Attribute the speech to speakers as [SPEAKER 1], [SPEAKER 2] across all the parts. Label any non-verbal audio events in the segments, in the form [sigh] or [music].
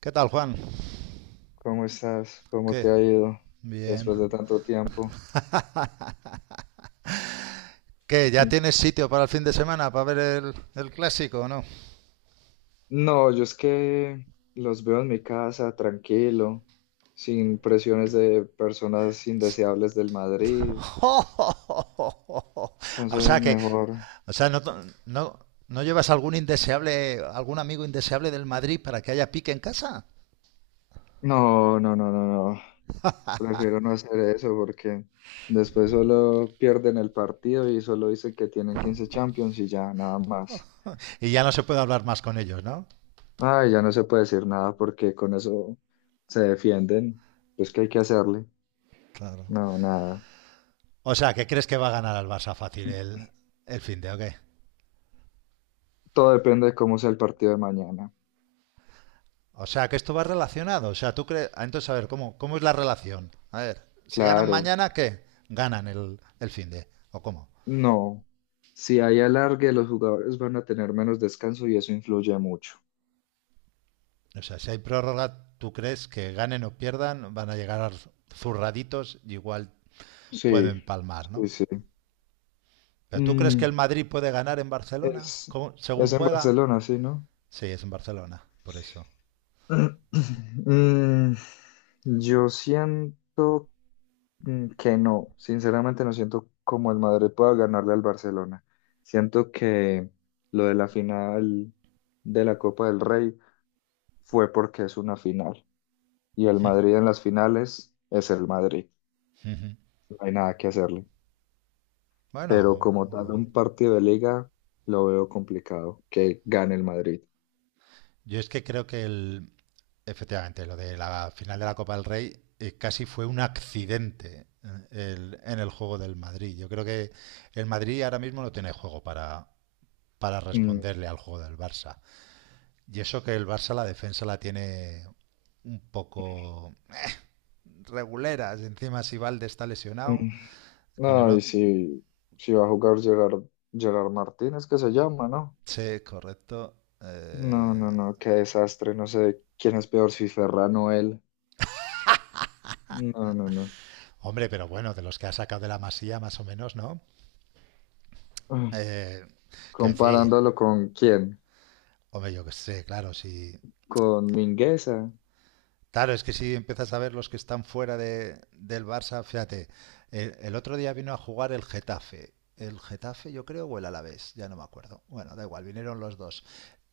[SPEAKER 1] ¿Qué tal, Juan?
[SPEAKER 2] ¿Cómo estás? ¿Cómo
[SPEAKER 1] ¿Qué?
[SPEAKER 2] te ha ido
[SPEAKER 1] Bien.
[SPEAKER 2] después de tanto tiempo?
[SPEAKER 1] ¿Qué? ¿Ya
[SPEAKER 2] Mm.
[SPEAKER 1] tienes sitio para el fin de semana para ver el clásico o no?
[SPEAKER 2] No, yo es que los veo en mi casa tranquilo, sin presiones de personas indeseables del
[SPEAKER 1] [laughs]
[SPEAKER 2] Madrid.
[SPEAKER 1] O
[SPEAKER 2] Entonces,
[SPEAKER 1] sea que,
[SPEAKER 2] mejor.
[SPEAKER 1] o sea, no, no, No llevas algún indeseable, algún amigo indeseable del Madrid para que haya pique en casa.
[SPEAKER 2] No, no, no, no, no. Prefiero no hacer eso porque después solo pierden el partido y solo dicen que tienen 15 Champions y ya, nada más.
[SPEAKER 1] Y ya no se puede hablar más con ellos, ¿no?
[SPEAKER 2] Ay, ya no se puede decir nada porque con eso se defienden. Pues, ¿qué hay que hacerle?
[SPEAKER 1] Claro.
[SPEAKER 2] No, nada.
[SPEAKER 1] O sea, ¿qué crees que va a ganar el Barça fácil el fin de, ¿ok?
[SPEAKER 2] Todo depende de cómo sea el partido de mañana.
[SPEAKER 1] O sea, que esto va relacionado. O sea, tú crees. Entonces, a ver, ¿cómo, cómo es la relación? A ver, si ganan
[SPEAKER 2] Claro,
[SPEAKER 1] mañana, ¿qué? Ganan el fin de. ¿O cómo?
[SPEAKER 2] no. Si hay alargue, los jugadores van a tener menos descanso y eso influye mucho.
[SPEAKER 1] O sea, si hay prórroga, ¿tú crees que ganen o pierdan? Van a llegar zurraditos y igual pueden
[SPEAKER 2] Sí,
[SPEAKER 1] palmar, ¿no?
[SPEAKER 2] sí, sí.
[SPEAKER 1] Pero ¿tú crees que el
[SPEAKER 2] Mm,
[SPEAKER 1] Madrid puede ganar en Barcelona?
[SPEAKER 2] es,
[SPEAKER 1] ¿Cómo- según
[SPEAKER 2] es en
[SPEAKER 1] juega.
[SPEAKER 2] Barcelona, sí, ¿no? [clears throat]
[SPEAKER 1] Sí, es en Barcelona, por eso.
[SPEAKER 2] Mm, yo siento que no. Sinceramente no siento como el Madrid pueda ganarle al Barcelona. Siento que lo de la final de la Copa del Rey fue porque es una final y el Madrid en las finales es el Madrid. No hay nada que hacerle. Pero
[SPEAKER 1] Bueno,
[SPEAKER 2] como tal,
[SPEAKER 1] bueno.
[SPEAKER 2] un partido de liga lo veo complicado que gane el Madrid.
[SPEAKER 1] yo es que creo que el, Efectivamente, lo de la final de la Copa del Rey casi fue un accidente en el juego del Madrid. Yo creo que el Madrid ahora mismo no tiene juego para
[SPEAKER 2] Mm,
[SPEAKER 1] responderle al juego del Barça. Y eso que el Barça la defensa la tiene un poco reguleras. Encima si Valde está lesionado,
[SPEAKER 2] mm.
[SPEAKER 1] con el
[SPEAKER 2] No, y
[SPEAKER 1] otro...
[SPEAKER 2] si, si va a jugar Gerard, Gerard Martínez, que se llama, ¿no?
[SPEAKER 1] Sí, correcto.
[SPEAKER 2] No, no, no, qué desastre. No sé quién es peor, si Ferran o él. No, no, no.
[SPEAKER 1] Hombre, pero bueno, de los que ha sacado de la masía más o menos, ¿no?
[SPEAKER 2] Ah,
[SPEAKER 1] Eh, que decir,
[SPEAKER 2] comparándolo con quién,
[SPEAKER 1] Hombre, yo que sé, claro, si...
[SPEAKER 2] con Mingueza.
[SPEAKER 1] Claro, es que si empiezas a ver los que están fuera del Barça, fíjate, el otro día vino a jugar el Getafe. El Getafe, yo creo, o el Alavés, ya no me acuerdo. Bueno, da igual, vinieron los dos.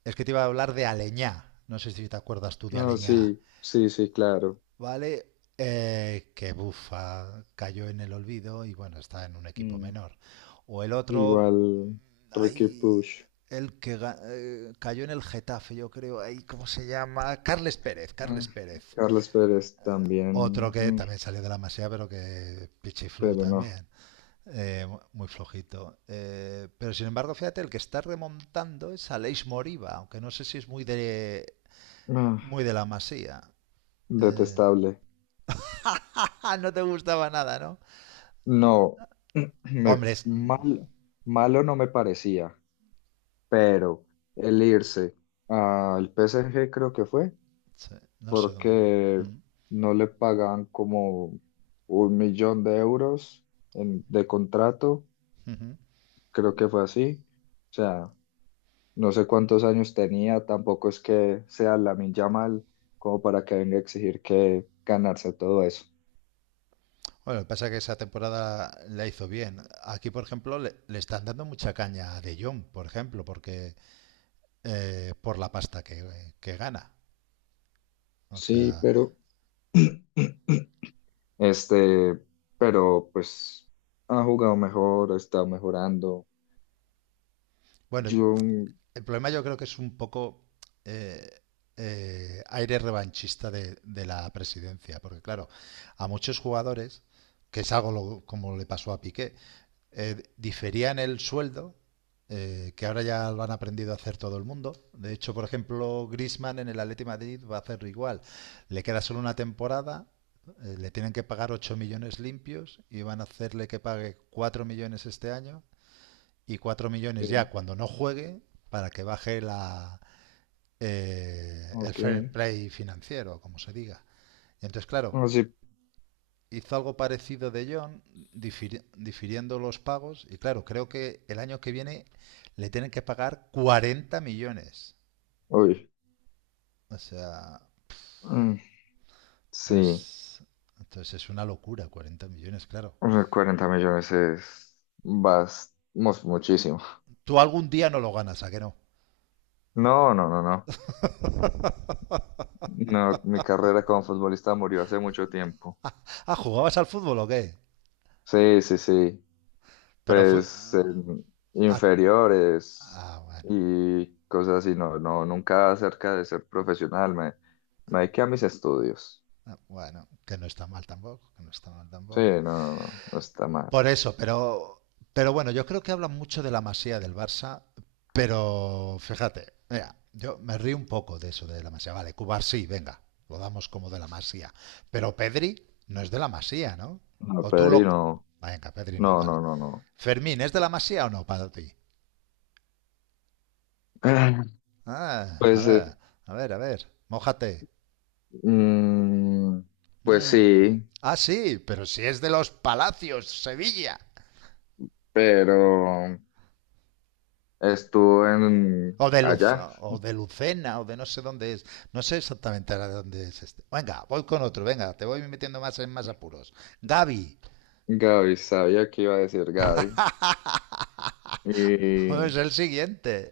[SPEAKER 1] Es que te iba a hablar de Aleñá. No sé si te acuerdas tú de
[SPEAKER 2] No,
[SPEAKER 1] Aleñá.
[SPEAKER 2] sí, sí, sí, claro.
[SPEAKER 1] ¿Vale? Que bufa, cayó en el olvido y bueno, está en un equipo
[SPEAKER 2] Mm.
[SPEAKER 1] menor. O el otro,
[SPEAKER 2] Igual Ricky
[SPEAKER 1] ahí,
[SPEAKER 2] Push.
[SPEAKER 1] el que cayó en el Getafe, yo creo, ahí, ¿cómo se llama? Carles Pérez, Carles
[SPEAKER 2] Ah,
[SPEAKER 1] Pérez.
[SPEAKER 2] Carlos Pérez
[SPEAKER 1] Otro
[SPEAKER 2] también,
[SPEAKER 1] que también salió de la masía, pero que pichiflu
[SPEAKER 2] pero no.
[SPEAKER 1] también, eh, muy flojito. Pero sin embargo, fíjate, el que está remontando es Aleix Moriba, aunque no sé si es
[SPEAKER 2] Ah,
[SPEAKER 1] muy de la masía. Eh,
[SPEAKER 2] detestable.
[SPEAKER 1] no te gustaba nada, ¿no?
[SPEAKER 2] No, [clears throat]
[SPEAKER 1] Hombre,
[SPEAKER 2] mal, malo no me parecía, pero el irse al PSG creo que fue
[SPEAKER 1] sí, no sé.
[SPEAKER 2] porque
[SPEAKER 1] Mm,
[SPEAKER 2] no le pagaban como un millón de euros de contrato,
[SPEAKER 1] mm, ujú.
[SPEAKER 2] creo que fue así. O sea, no sé cuántos años tenía, tampoco es que sea Lamine Yamal como para que venga a exigir que ganarse todo eso.
[SPEAKER 1] Bueno, pasa que esa temporada la hizo bien. Aquí, por ejemplo, le están dando mucha caña a De Jong, por ejemplo, porque por la pasta que gana. O
[SPEAKER 2] Sí,
[SPEAKER 1] sea,
[SPEAKER 2] pero [clears throat] Este, pero pues ha jugado mejor, está mejorando.
[SPEAKER 1] bueno,
[SPEAKER 2] Yo, mm,
[SPEAKER 1] el problema yo creo que es un poco eh, aire revanchista de la presidencia, porque claro, a muchos jugadores, que es algo lo- como le pasó a Piqué, diferían el sueldo, que ahora ya lo han aprendido a hacer todo el mundo. De hecho, por ejemplo, Griezmann en el Atleti de Madrid va a hacerlo igual. Le queda solo una temporada, le tienen que pagar 8 millones limpios y van a hacerle que pague 4 millones este año y 4 millones ya
[SPEAKER 2] sí,
[SPEAKER 1] cuando no juegue para que baje el
[SPEAKER 2] ok.
[SPEAKER 1] fair play financiero, como se diga. Y entonces, claro,
[SPEAKER 2] Así,
[SPEAKER 1] hizo algo parecido de John, difiriendo los pagos. Y claro, creo que el año que viene le tienen que pagar 40 millones.
[SPEAKER 2] uy,
[SPEAKER 1] O sea,
[SPEAKER 2] mm, sí,
[SPEAKER 1] entonces, entonces es una locura, 40 millones, claro.
[SPEAKER 2] o sea, 40 millones es bastante, muchísimo.
[SPEAKER 1] Tú algún día no lo ganas, ¿a qué no?
[SPEAKER 2] No, no, no, no. No, mi carrera como futbolista murió hace mucho tiempo.
[SPEAKER 1] Ah, ¿jugabas al fútbol o qué?
[SPEAKER 2] Sí, sí, sí.
[SPEAKER 1] Pero fue...
[SPEAKER 2] Pues en
[SPEAKER 1] Ah,
[SPEAKER 2] inferiores
[SPEAKER 1] bueno.
[SPEAKER 2] y cosas así, no, no, nunca acerca de ser profesional, me dediqué a mis estudios.
[SPEAKER 1] Bueno, que no está mal tampoco, que no está mal
[SPEAKER 2] Sí,
[SPEAKER 1] tampoco.
[SPEAKER 2] no, no está mal.
[SPEAKER 1] Por eso, pero bueno, yo creo que hablan mucho de la Masía del Barça, pero fíjate, mira, yo me río un poco de eso de la Masía. Vale, Cubar sí, venga, lo damos como de la Masía. Pero Pedri no es de la Masía, ¿no?
[SPEAKER 2] No,
[SPEAKER 1] O tú lo...
[SPEAKER 2] Pedrino,
[SPEAKER 1] Venga, Pedri no,
[SPEAKER 2] no,
[SPEAKER 1] vale.
[SPEAKER 2] no, no, no.
[SPEAKER 1] Fermín, ¿es de la Masía o no para ti?
[SPEAKER 2] [clears throat] [laughs]
[SPEAKER 1] A
[SPEAKER 2] Pues, eh,
[SPEAKER 1] ver, a ver, mójate.
[SPEAKER 2] mm, pues
[SPEAKER 1] Mm.
[SPEAKER 2] sí,
[SPEAKER 1] Ah, sí, pero si es de los Palacios, Sevilla.
[SPEAKER 2] pero estuve en
[SPEAKER 1] O de Luz,
[SPEAKER 2] allá.
[SPEAKER 1] o de Lucena, o de no sé dónde es. No sé exactamente ahora de dónde es este. Venga, voy con otro, venga, te voy metiendo más en más apuros. Gavi
[SPEAKER 2] Gaby, sabía que iba a decir Gaby.
[SPEAKER 1] es
[SPEAKER 2] Y
[SPEAKER 1] el [laughs] siguiente.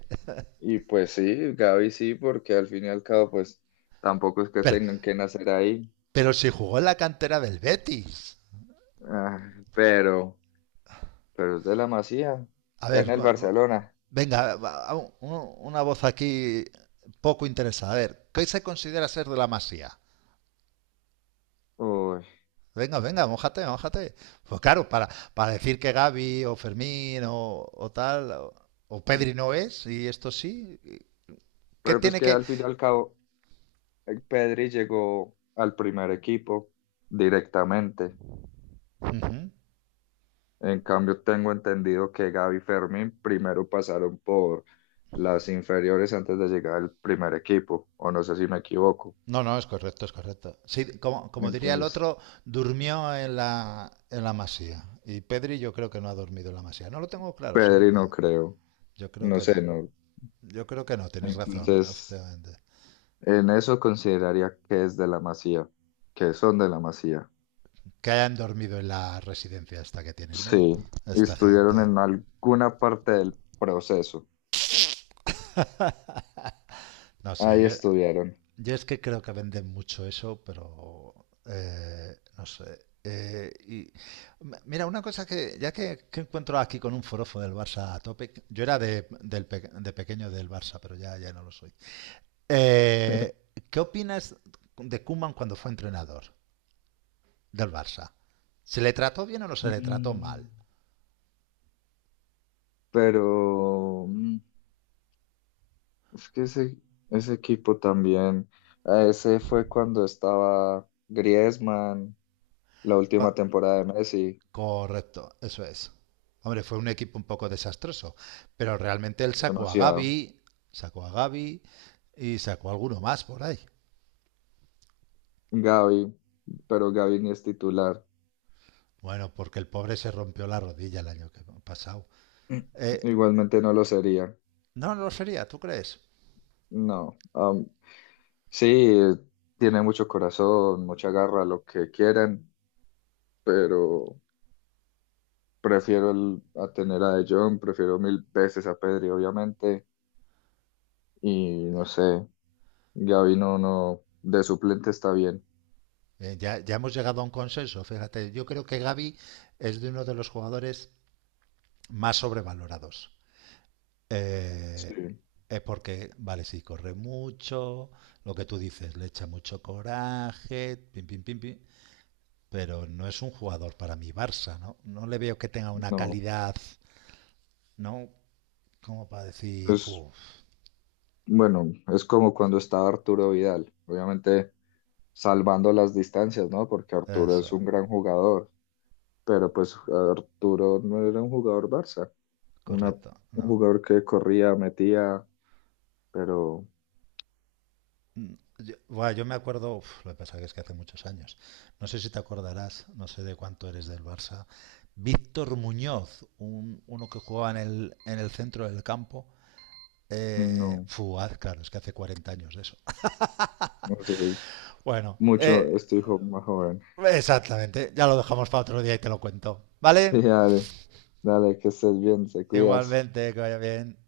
[SPEAKER 2] Y pues sí, Gaby sí, porque al fin y al cabo, pues tampoco es que
[SPEAKER 1] Pero,
[SPEAKER 2] tengan que nacer ahí.
[SPEAKER 1] pero si jugó en la cantera del Betis.
[SPEAKER 2] Ah, pero es de la Masía,
[SPEAKER 1] A
[SPEAKER 2] está en
[SPEAKER 1] ver,
[SPEAKER 2] el Barcelona.
[SPEAKER 1] venga, una voz aquí poco interesada. A ver, ¿qué se considera ser de la masía?
[SPEAKER 2] Uy,
[SPEAKER 1] Venga, venga, mójate, mójate. Pues claro, para decir que Gavi o Fermín o tal, o Pedri no es, y esto sí, ¿qué
[SPEAKER 2] pero pues
[SPEAKER 1] tiene
[SPEAKER 2] que
[SPEAKER 1] que...?
[SPEAKER 2] al fin y al cabo, Pedri llegó al primer equipo directamente.
[SPEAKER 1] Ujú.
[SPEAKER 2] En cambio, tengo entendido que Gaby y Fermín primero pasaron por las inferiores antes de llegar al primer equipo, o no sé si me equivoco.
[SPEAKER 1] No, no, es correcto, es correcto. Sí, como, como diría el
[SPEAKER 2] Entonces,
[SPEAKER 1] otro, durmió en en la masía. Y Pedri yo creo que no ha dormido en la masía. No lo tengo claro, si
[SPEAKER 2] Pedri no
[SPEAKER 1] durmió.
[SPEAKER 2] creo,
[SPEAKER 1] Yo creo
[SPEAKER 2] no
[SPEAKER 1] que
[SPEAKER 2] sé,
[SPEAKER 1] no.
[SPEAKER 2] no.
[SPEAKER 1] Yo creo que no, tienes razón, ¿no?
[SPEAKER 2] Entonces,
[SPEAKER 1] Efectivamente.
[SPEAKER 2] en eso consideraría que es de la Masía, que son de la Masía.
[SPEAKER 1] Que hayan dormido en la residencia esta que tienen,
[SPEAKER 2] Sí,
[SPEAKER 1] ¿no?
[SPEAKER 2] y
[SPEAKER 1] Esta
[SPEAKER 2] estuvieron
[SPEAKER 1] gente.
[SPEAKER 2] en alguna parte del proceso.
[SPEAKER 1] No sé,
[SPEAKER 2] Ahí
[SPEAKER 1] yo,
[SPEAKER 2] estuvieron.
[SPEAKER 1] Yo es que creo que venden mucho eso, pero no sé. Mira, una cosa que ya que encuentro aquí con un forofo del Barça a tope, yo era de pequeño del Barça, pero ya no lo soy. Eh, ¿Qué opinas de Koeman cuando fue entrenador del Barça? ¿Se le trató bien o no se le trató mal?
[SPEAKER 2] Mm. Pero es que ese, ese equipo también, a ese fue cuando estaba Griezmann, la última
[SPEAKER 1] Cu-
[SPEAKER 2] temporada de Messi,
[SPEAKER 1] Correcto, eso es. Hombre, fue un equipo un poco desastroso, pero realmente él
[SPEAKER 2] demasiado.
[SPEAKER 1] Sacó a Gavi y sacó a alguno más por ahí.
[SPEAKER 2] Gavi, pero Gavi ni es titular.
[SPEAKER 1] Bueno, porque el pobre se rompió la rodilla el año que pasado. Eh,
[SPEAKER 2] [clears throat] Igualmente no lo sería.
[SPEAKER 1] no, no lo sería, ¿tú crees?
[SPEAKER 2] No, sí, tiene mucho corazón, mucha garra, lo que quieran, pero prefiero a tener a De Jong, prefiero mil veces a Pedri, obviamente, y no sé, Gavi no, no, de suplente está bien,
[SPEAKER 1] Ya, ya hemos llegado a un consenso, fíjate. Yo creo que Gavi es de uno de los jugadores más sobrevalorados. Eh,
[SPEAKER 2] sí,
[SPEAKER 1] es porque, vale, sí, corre mucho, lo que tú dices, le echa mucho coraje, pim, pim, pim, pim, pero no es un jugador para mi Barça, ¿no? No le veo que tenga una
[SPEAKER 2] no,
[SPEAKER 1] calidad, ¿no? Como para decir,
[SPEAKER 2] es,
[SPEAKER 1] uff,
[SPEAKER 2] bueno, es como cuando estaba Arturo Vidal, obviamente salvando las distancias, ¿no? Porque Arturo es
[SPEAKER 1] eso,
[SPEAKER 2] un gran jugador, pero pues Arturo no era un jugador Barça,
[SPEAKER 1] correcto,
[SPEAKER 2] un
[SPEAKER 1] no.
[SPEAKER 2] jugador que corría, metía, pero...
[SPEAKER 1] Yo, bueno, yo me acuerdo, uf, lo que pasa que es que hace muchos años, no sé si te acordarás, no sé de cuánto eres del Barça, Víctor Muñoz, un, uno que jugaba en en el centro del campo,
[SPEAKER 2] No,
[SPEAKER 1] claro, es que hace 40 años de eso. [laughs]
[SPEAKER 2] no soy
[SPEAKER 1] Bueno,
[SPEAKER 2] mucho, estoy más joven. [laughs]
[SPEAKER 1] exactamente, ya lo dejamos para otro día y te lo cuento,
[SPEAKER 2] Sí,
[SPEAKER 1] ¿vale?
[SPEAKER 2] dale, dale, que estés bien, te cuidas.
[SPEAKER 1] Igualmente, que vaya bien.